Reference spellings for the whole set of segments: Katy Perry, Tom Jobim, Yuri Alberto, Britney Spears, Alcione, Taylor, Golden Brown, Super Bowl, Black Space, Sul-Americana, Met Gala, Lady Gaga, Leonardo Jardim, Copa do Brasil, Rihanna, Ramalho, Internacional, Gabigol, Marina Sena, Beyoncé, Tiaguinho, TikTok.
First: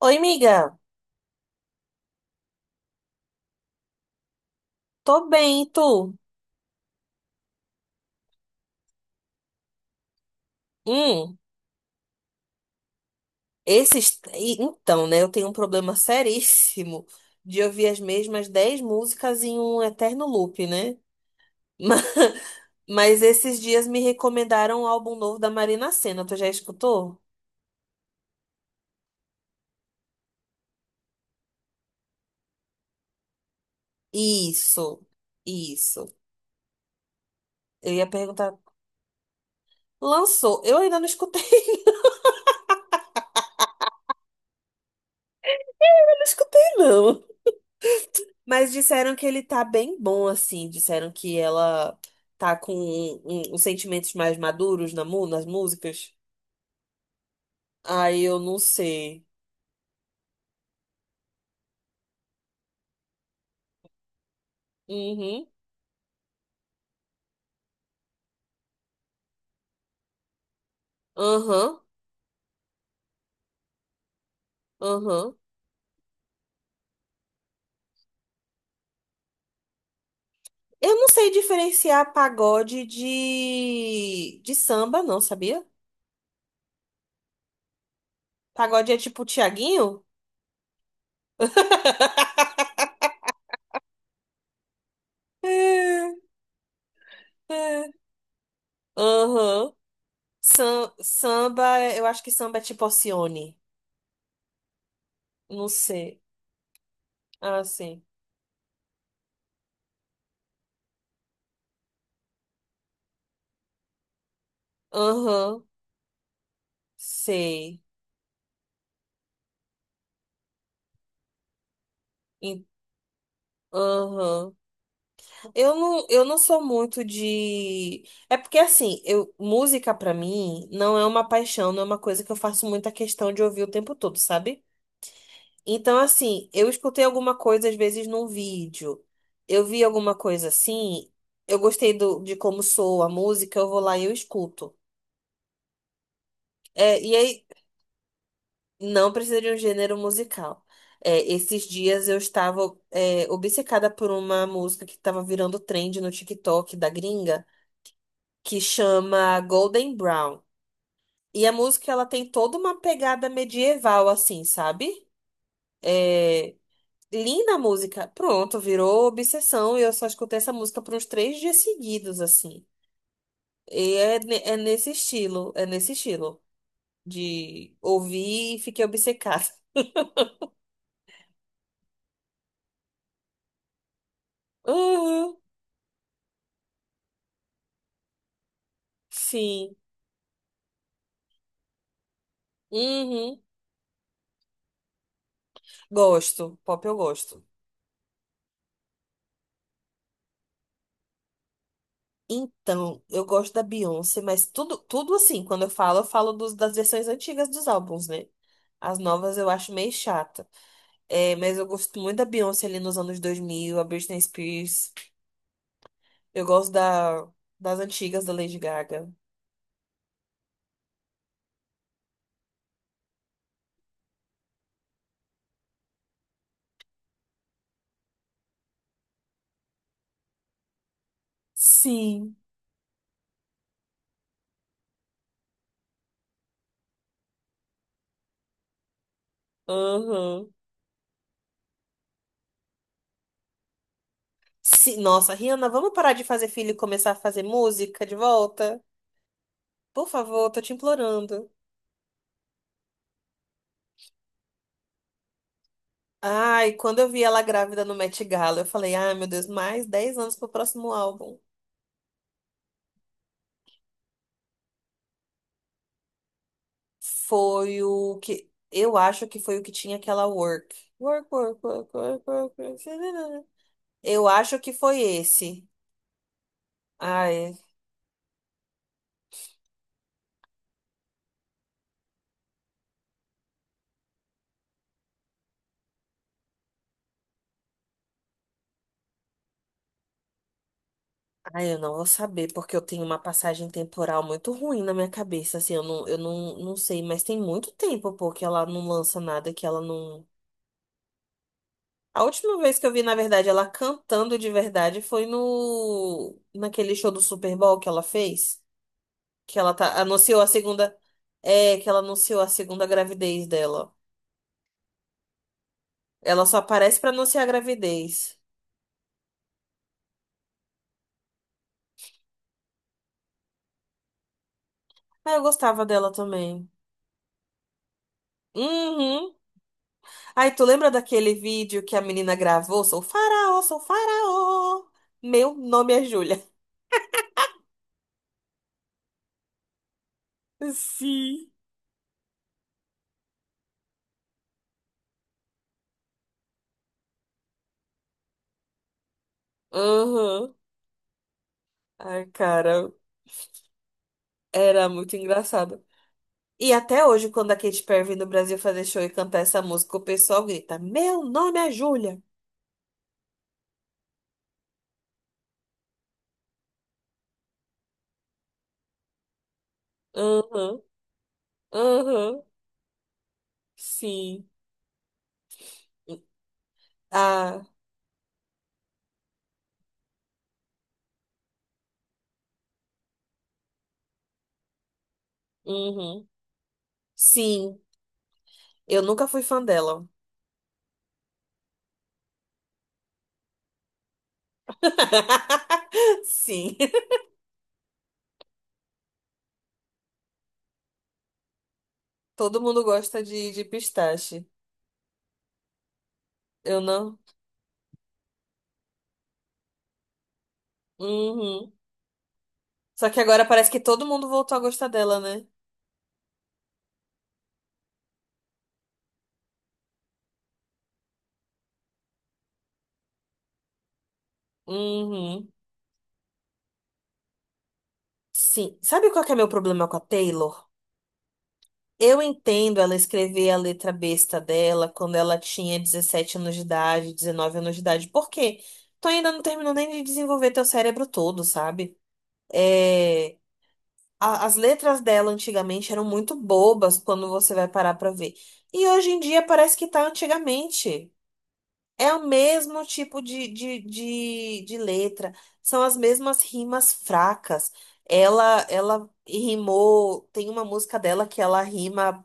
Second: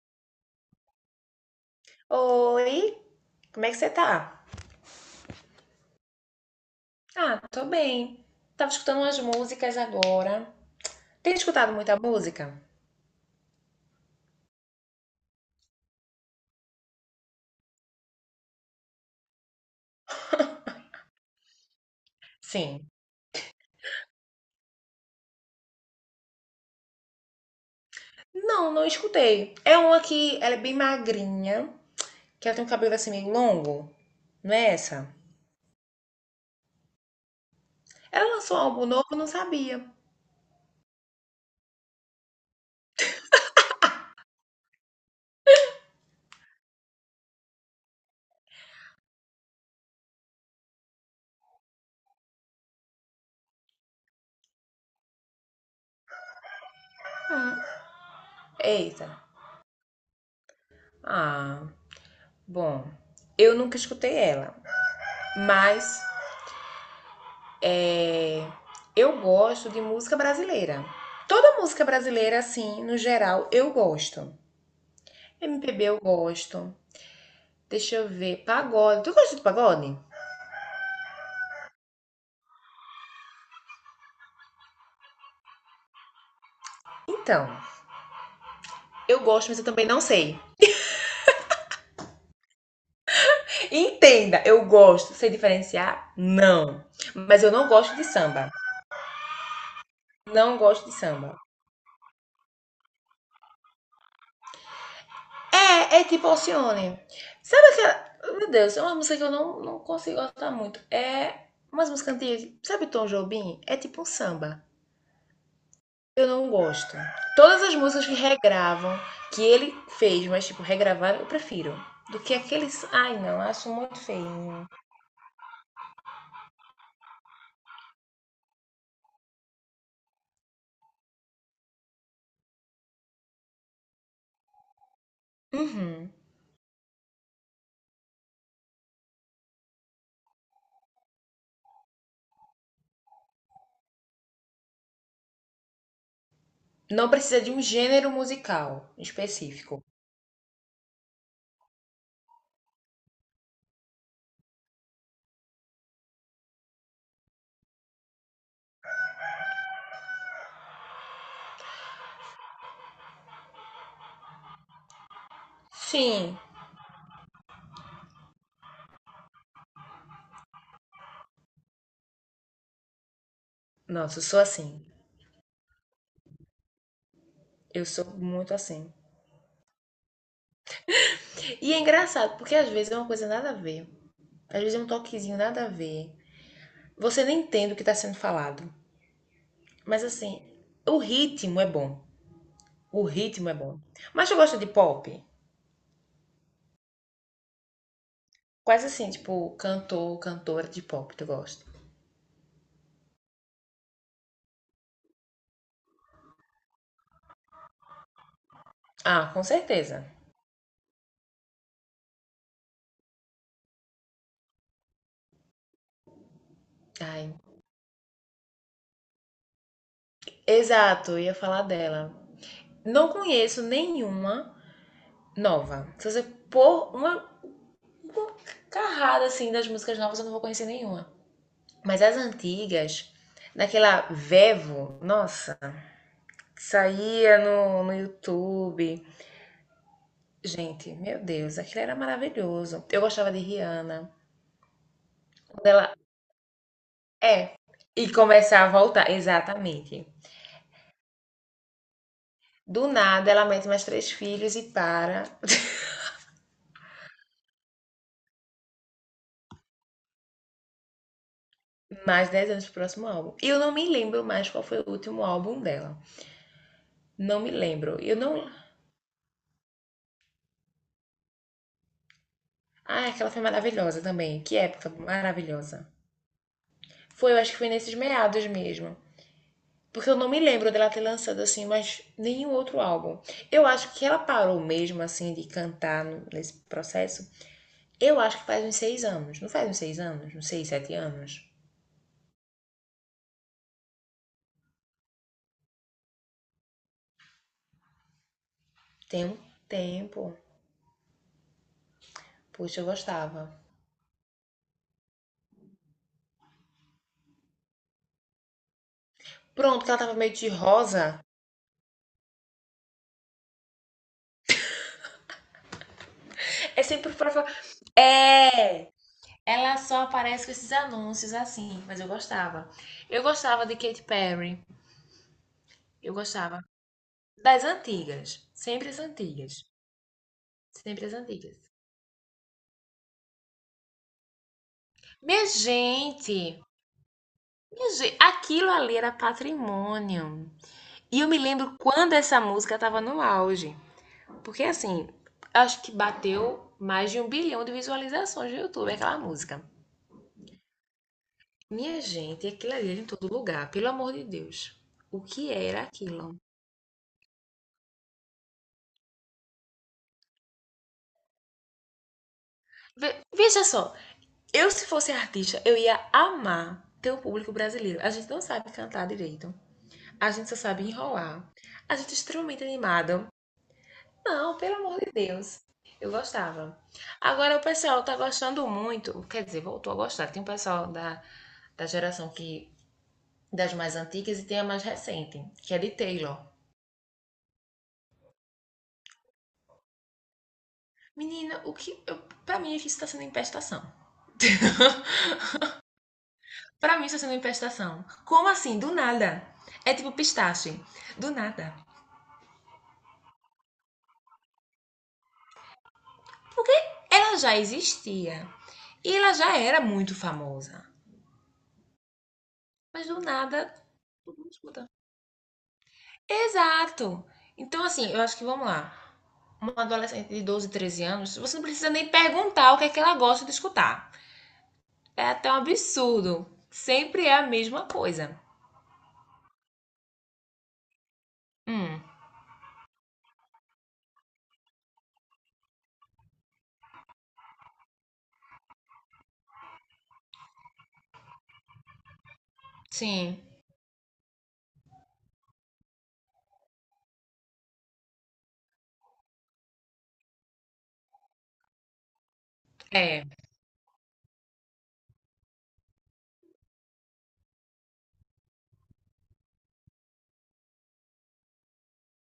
Oi, amiga. Oi, como é que você tá? Tô bem, e tu? Ah, tô bem. Tava escutando umas músicas agora. Tem Hum, escutado muita música? Então, né, eu tenho um problema seríssimo de ouvir as mesmas 10 músicas em um eterno loop, né? Ma- Sim. Mas esses dias me recomendaram um álbum novo da Marina Sena. Tu já escutou? Não, escutei. É uma que ela é bem magrinha, que ela tem um cabelo assim meio longo. Não é Isso, essa? isso. Eu ia Ela perguntar. lançou um álbum novo, eu não sabia. Lançou. Eu ainda não escutei. Não escutei, não. Mas disseram que ele tá bem bom, assim. Disseram que ela tá com os sentimentos mais maduros nas músicas. Aí eu não Eita. sei. Ah, bom. Eu nunca escutei ela, Uhum, mas é, eu gosto de música brasileira. Toda aham, música brasileira, assim, no geral, eu gosto. aham. MPB eu gosto. Deixa eu ver. Pagode. Tu gosta de pagode? Eu não sei diferenciar pagode de samba, não, sabia? Então, Pagode é eu tipo gosto, mas eu também não Tiaguinho? sei. Entenda, eu gosto. Sei É, diferenciar? Não. Mas eu não é. gosto de samba. Aham. Não gosto de samba. Samba, eu acho que samba é tipo Alcione. Não É, é sei. tipo Alcione. Ah, Sabe sim. aquela. Meu Deus, é uma música que eu não, consigo gostar muito. É umas músicas antigas. Sabe Tom Jobim? É tipo um samba. Aham. Eu não gosto. Todas as Sei. músicas que regravam, que ele fez, mas tipo, regravaram, eu prefiro. Do que aqueles. Ai, não, acho muito Aham. feio. Eu não sou muito de. É porque assim, música pra mim não é uma paixão, não é uma coisa que eu faço muita questão de ouvir o tempo todo, sabe? Então, Uhum. assim, eu escutei alguma coisa às vezes num vídeo, eu vi alguma coisa assim, eu gostei de como soa a música, eu vou lá e eu escuto. É, Não e precisa aí, de um gênero musical não precisa de um específico. gênero musical. É, esses dias eu estava, é, obcecada por uma música que estava virando trend no TikTok da gringa, que chama Golden Brown. E a música ela tem toda uma pegada medieval, assim, sabe? Sim. É, linda a música. Pronto, virou obsessão e eu só escutei essa música por uns 3 dias seguidos, assim. E é, Nossa, eu ne- sou assim. É nesse estilo de Eu sou muito ouvir e fiquei assim. obcecada. E é engraçado, porque às vezes é uma coisa nada a ver. Às vezes é um Uhum, toquezinho nada a ver. Você nem entende o que tá sendo falado. sim. Mas assim, o ritmo é bom. O Uhum. ritmo é bom. Mas eu gosto de pop. Gosto, pop eu gosto. Quais assim, tipo, cantor, cantora de pop tu gosta? Então, eu gosto da Beyoncé, mas tudo, tudo assim, quando eu falo das versões antigas dos álbuns, né? As Ah, novas com eu acho meio certeza. chata. É, mas eu gosto muito da Beyoncé ali nos anos 2000, a Britney Spears. Eu gosto Ai, das antigas da Lady Gaga. exato, eu ia falar dela. Não conheço nenhuma nova. Se você pôr uma carrada assim das músicas novas, eu não vou conhecer nenhuma. Mas as Sim. antigas, naquela Vevo, nossa, que saía no YouTube. Uhum. Gente, meu Deus, aquilo era maravilhoso. Eu gostava de Rihanna. Sim, nossa, Quando Rihanna, vamos ela. parar de fazer filho e começar a fazer É. música E de começar a volta? voltar, Por exatamente. favor, tô te implorando. Do nada, ela mete mais três filhos e para Ai, quando eu vi ela grávida no Met Gala, eu falei, ai, meu Deus, mais 10 anos pro próximo álbum. mais dez anos pro próximo álbum. E eu não me lembro mais qual foi o último álbum dela. Não me Foi lembro. Eu o que, não. eu acho que foi o que tinha aquela Work. Work, work, work, work, work, work. Ah, aquela foi maravilhosa Eu também. Que acho que época foi esse. maravilhosa. Foi, eu acho Ai, que foi nesses meados mesmo. Porque eu não me lembro dela ter lançado assim, mas nenhum outro álbum. Eu acho que ela parou mesmo assim de cantar nesse processo. Eu acho que faz uns seis anos. Não faz uns seis anos? Uns seis, sete anos? ai, eu não vou saber, porque eu tenho uma passagem temporal muito ruim na minha cabeça, assim, eu não, não sei, mas tem muito tempo, pô, que ela não lança Tem um nada, que ela não. tempo. A última vez Puxa, eu que eu vi, na gostava. verdade, ela cantando de verdade foi no... naquele show do Super Bowl que ela fez, que ela Pronto, que ela tava meio anunciou a de segunda. rosa. É, que ela anunciou a segunda gravidez dela. Ela só É aparece pra sempre pra anunciar a falar. gravidez. É! Ela só aparece com esses anúncios assim, mas eu gostava. Eu gostava de Katy Perry. Ah, eu gostava dela Eu gostava. também. Das antigas. Sempre as Uhum. antigas. Ai, tu lembra Sempre as daquele antigas. vídeo que a menina gravou? Sou faraó, sou faraó. Minha Meu nome é Júlia. gente, minha gente, aquilo ali era patrimônio. E eu me Sim. lembro quando essa música tava no auge. Porque assim, acho que bateu mais de um bilhão de visualizações no YouTube, aquela música. Aham. Minha Ai, gente, aquilo cara, ali era em todo lugar, pelo amor de Deus. era muito O que engraçado. era aquilo? E até hoje, quando a Katy Perry vem no Brasil fazer show e cantar essa música, o pessoal grita: Meu nome é Júlia. Veja só, eu se fosse artista, eu ia amar ter o público brasileiro. A gente não sabe cantar direito, a gente só Aham, sabe enrolar. A gente é aham, extremamente animado. sim. Não, pelo amor de Deus. Eu gostava. Agora o Ah, pessoal tá gostando muito, quer dizer, voltou a gostar. Tem um pessoal da geração que das mais antigas e tem a mais recente, que é de uhum. Taylor. Sim, eu nunca fui fã dela. Menina, o que. Eu, pra mim, isso tá sendo empestação. Sim, Pra mim, isso tá sendo empestação. Como assim? Do nada. É tipo pistache. Do nada. todo mundo gosta de pistache. Porque Eu não. ela já existia. E ela já era muito famosa. Uhum. Só Mas do que agora nada, parece que todo mundo todo mundo voltou a escuta. gostar dela, né? Exato. Então, assim, eu acho que vamos lá. Uma adolescente de 12, 13 anos, você não precisa nem perguntar o que é que ela gosta de escutar. É até Uhum. um absurdo. Sempre é a mesma coisa. Sim. Sabe qual que é meu problema com a Taylor? Hum, Eu entendo ela escrever a letra besta dela quando ela tinha 17 anos de idade, 19 anos de idade. Por quê? Tu ainda não terminou nem de desenvolver teu cérebro todo, sabe? É... sim. As letras dela antigamente eram muito bobas quando você vai parar pra ver. E hoje em dia parece que tá antigamente. É o mesmo tipo É. De letra, são as mesmas rimas fracas. Ela rimou, tem uma música dela que ela rima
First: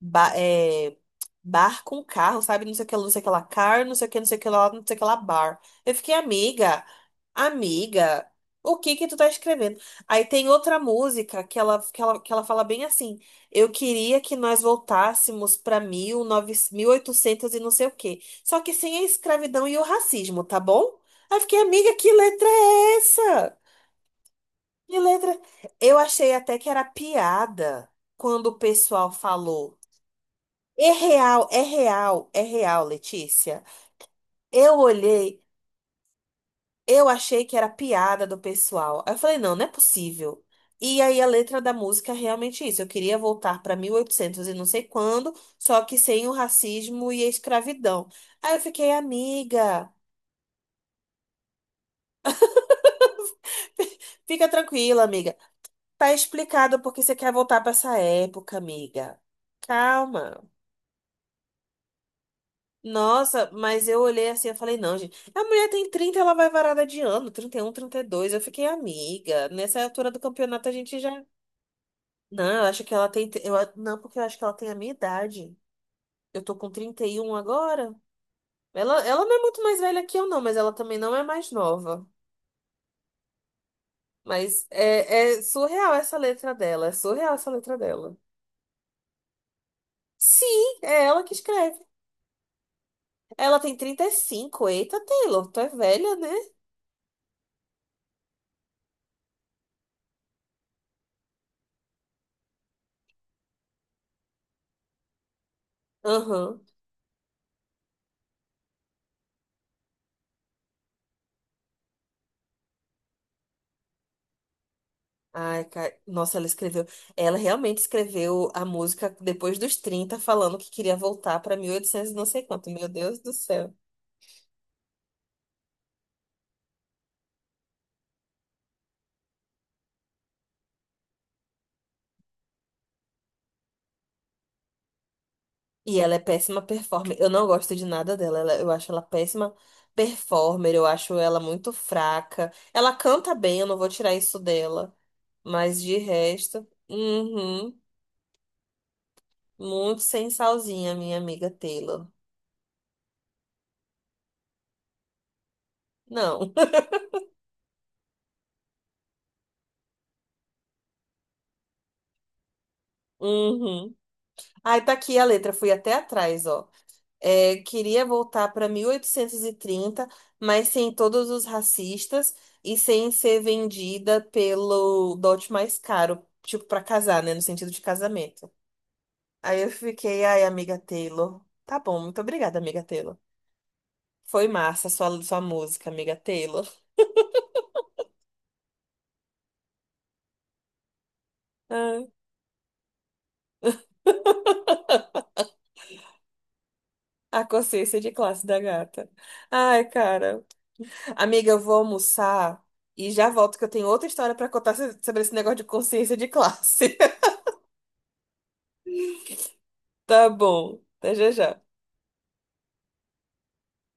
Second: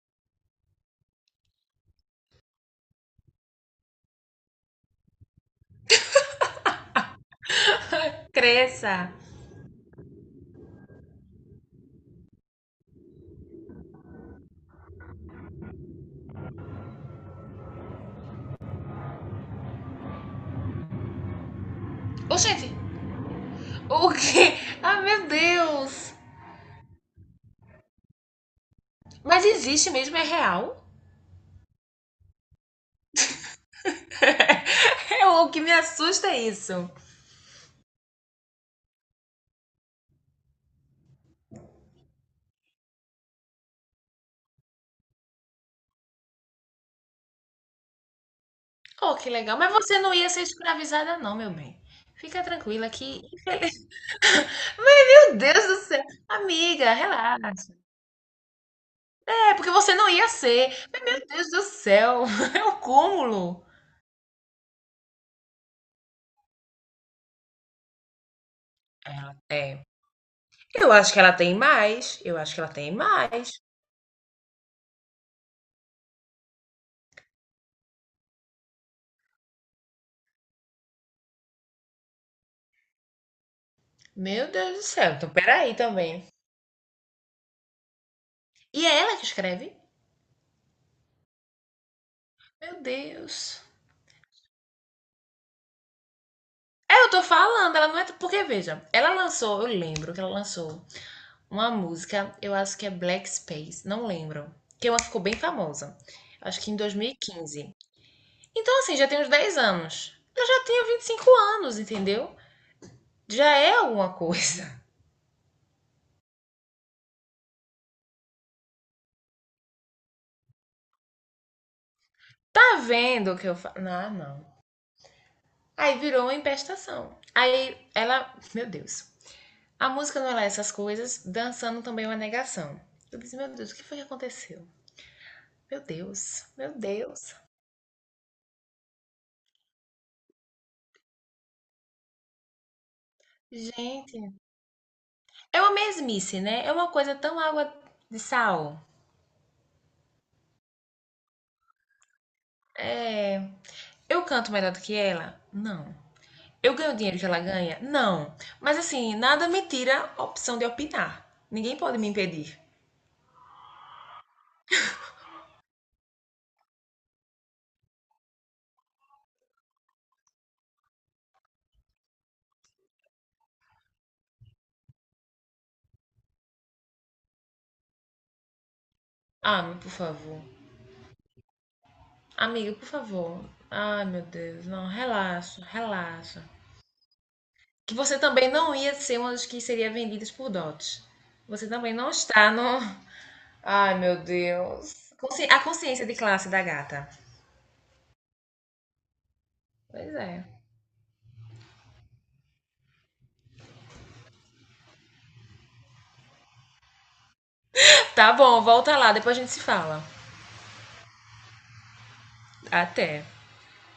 ba- é, bar com carro, sabe? Não sei o que, lá, não sei o que lá, car, não sei o que, não sei o que lá, não sei o que lá, bar. Eu fiquei amiga. Amiga, o que que Cresça. tu tá escrevendo? Aí tem outra música que ela, fala bem assim: Eu queria que nós voltássemos pra 19, oitocentos e não sei o quê. Só que sem a escravidão e o racismo, tá bom? Aí eu fiquei, amiga, que Ô, letra gente, é essa? o que? Que Ah, meu letra? Eu Deus. achei até que era piada quando o pessoal Mas falou. existe mesmo? É real? É real, é real, é real, Letícia. Eu É, olhei. o que me assusta é isso. Eu achei que era piada do pessoal. Aí eu falei, não, não é possível. E aí a letra da música é realmente isso. Eu queria voltar para 1800 e oitocentos e não sei quando, só que sem o racismo e a escravidão. Aí eu fiquei, Oh, que legal. Mas amiga, você não ia ser escravizada, não, meu bem. Fica tranquila que. fica tranquila, amiga. Meu Deus do céu! Tá explicado Amiga, porque você quer voltar para relaxa. essa época, amiga. É, porque você não ia Calma. ser. Mas, meu Deus do céu! É um Nossa, cúmulo. mas eu olhei assim, eu falei, não, gente. A mulher tem 30, ela vai varada de ano, 30, 31, 32. Eu fiquei, Ela amiga, nessa tem. altura do campeonato a Eu gente já. acho que ela tem mais. Eu Não, acho que eu ela acho que tem ela tem. mais. Não, porque eu acho que ela tem a minha idade. Eu tô com 31 agora. Ela não é muito mais velha que eu, não, mas ela também não é mais nova. Meu Mas Deus do céu. Então, é peraí surreal essa também. letra dela. É surreal essa letra dela. E é ela que escreve? Sim, é ela que escreve. Meu Ela Deus. tem 35. Eita, Taylor, tu é velha, né? É, eu tô falando, ela não é. Porque, veja, ela lançou, eu lembro que ela lançou uma música, eu acho que é Black Space, não lembro. Que é uma que ficou bem famosa. Aham. Acho que em 2015. Então, assim, já tem uns 10 anos. Eu já tenho 25 anos, entendeu? Já é alguma coisa. Ai, cara. Nossa, ela escreveu. Ela realmente escreveu a música depois dos 30 falando que queria voltar pra 1800 e oitocentos e não sei quanto. Tá Meu Deus do vendo o que eu céu. falo? Ah, não. Aí virou uma empestação. Aí ela. Meu Deus. A música não é lá essas coisas, dançando também é uma negação. Eu disse, meu Deus, o que foi que aconteceu? Meu E ela é Deus, péssima meu performer. Eu Deus. não gosto de nada dela. Eu acho ela péssima performer. Eu acho ela muito fraca. Ela canta bem, eu não vou tirar Gente, isso dela. é uma Mas de mesmice, resto, né? É uma coisa tão água uhum, de sal. muito sem salzinha, minha amiga Taylor. É, eu canto melhor do que ela? Não. Não. Eu ganho o dinheiro que ela ganha? Não. Mas assim, nada me tira a opção de opinar. Ninguém pode me impedir. Uhum. Aí tá aqui a letra, fui até atrás, ó. É, queria voltar pra 1830, mas sem todos os racistas e sem ser vendida pelo dote mais caro, tipo pra casar, né, no sentido de casamento. Aí Ah, eu mas por fiquei, favor. ai, amiga Taylor. Tá bom, muito obrigada, Amiga, amiga por Taylor. favor. Ai, meu Foi Deus. Não, massa sua relaxa, música, amiga relaxa. Taylor. Que você também não ia ser uma das que seria vendidas por dotes. Você também Ai, não está no. Ai, meu Deus. Consci- A consciência de classe da gata. a consciência de classe da gata. Ai, Pois é. cara. Amiga, eu vou almoçar e já volto que eu tenho outra história pra contar sobre esse negócio de consciência de classe. Tá bom, volta lá, depois a gente se fala. Tá bom. Até já já. Até.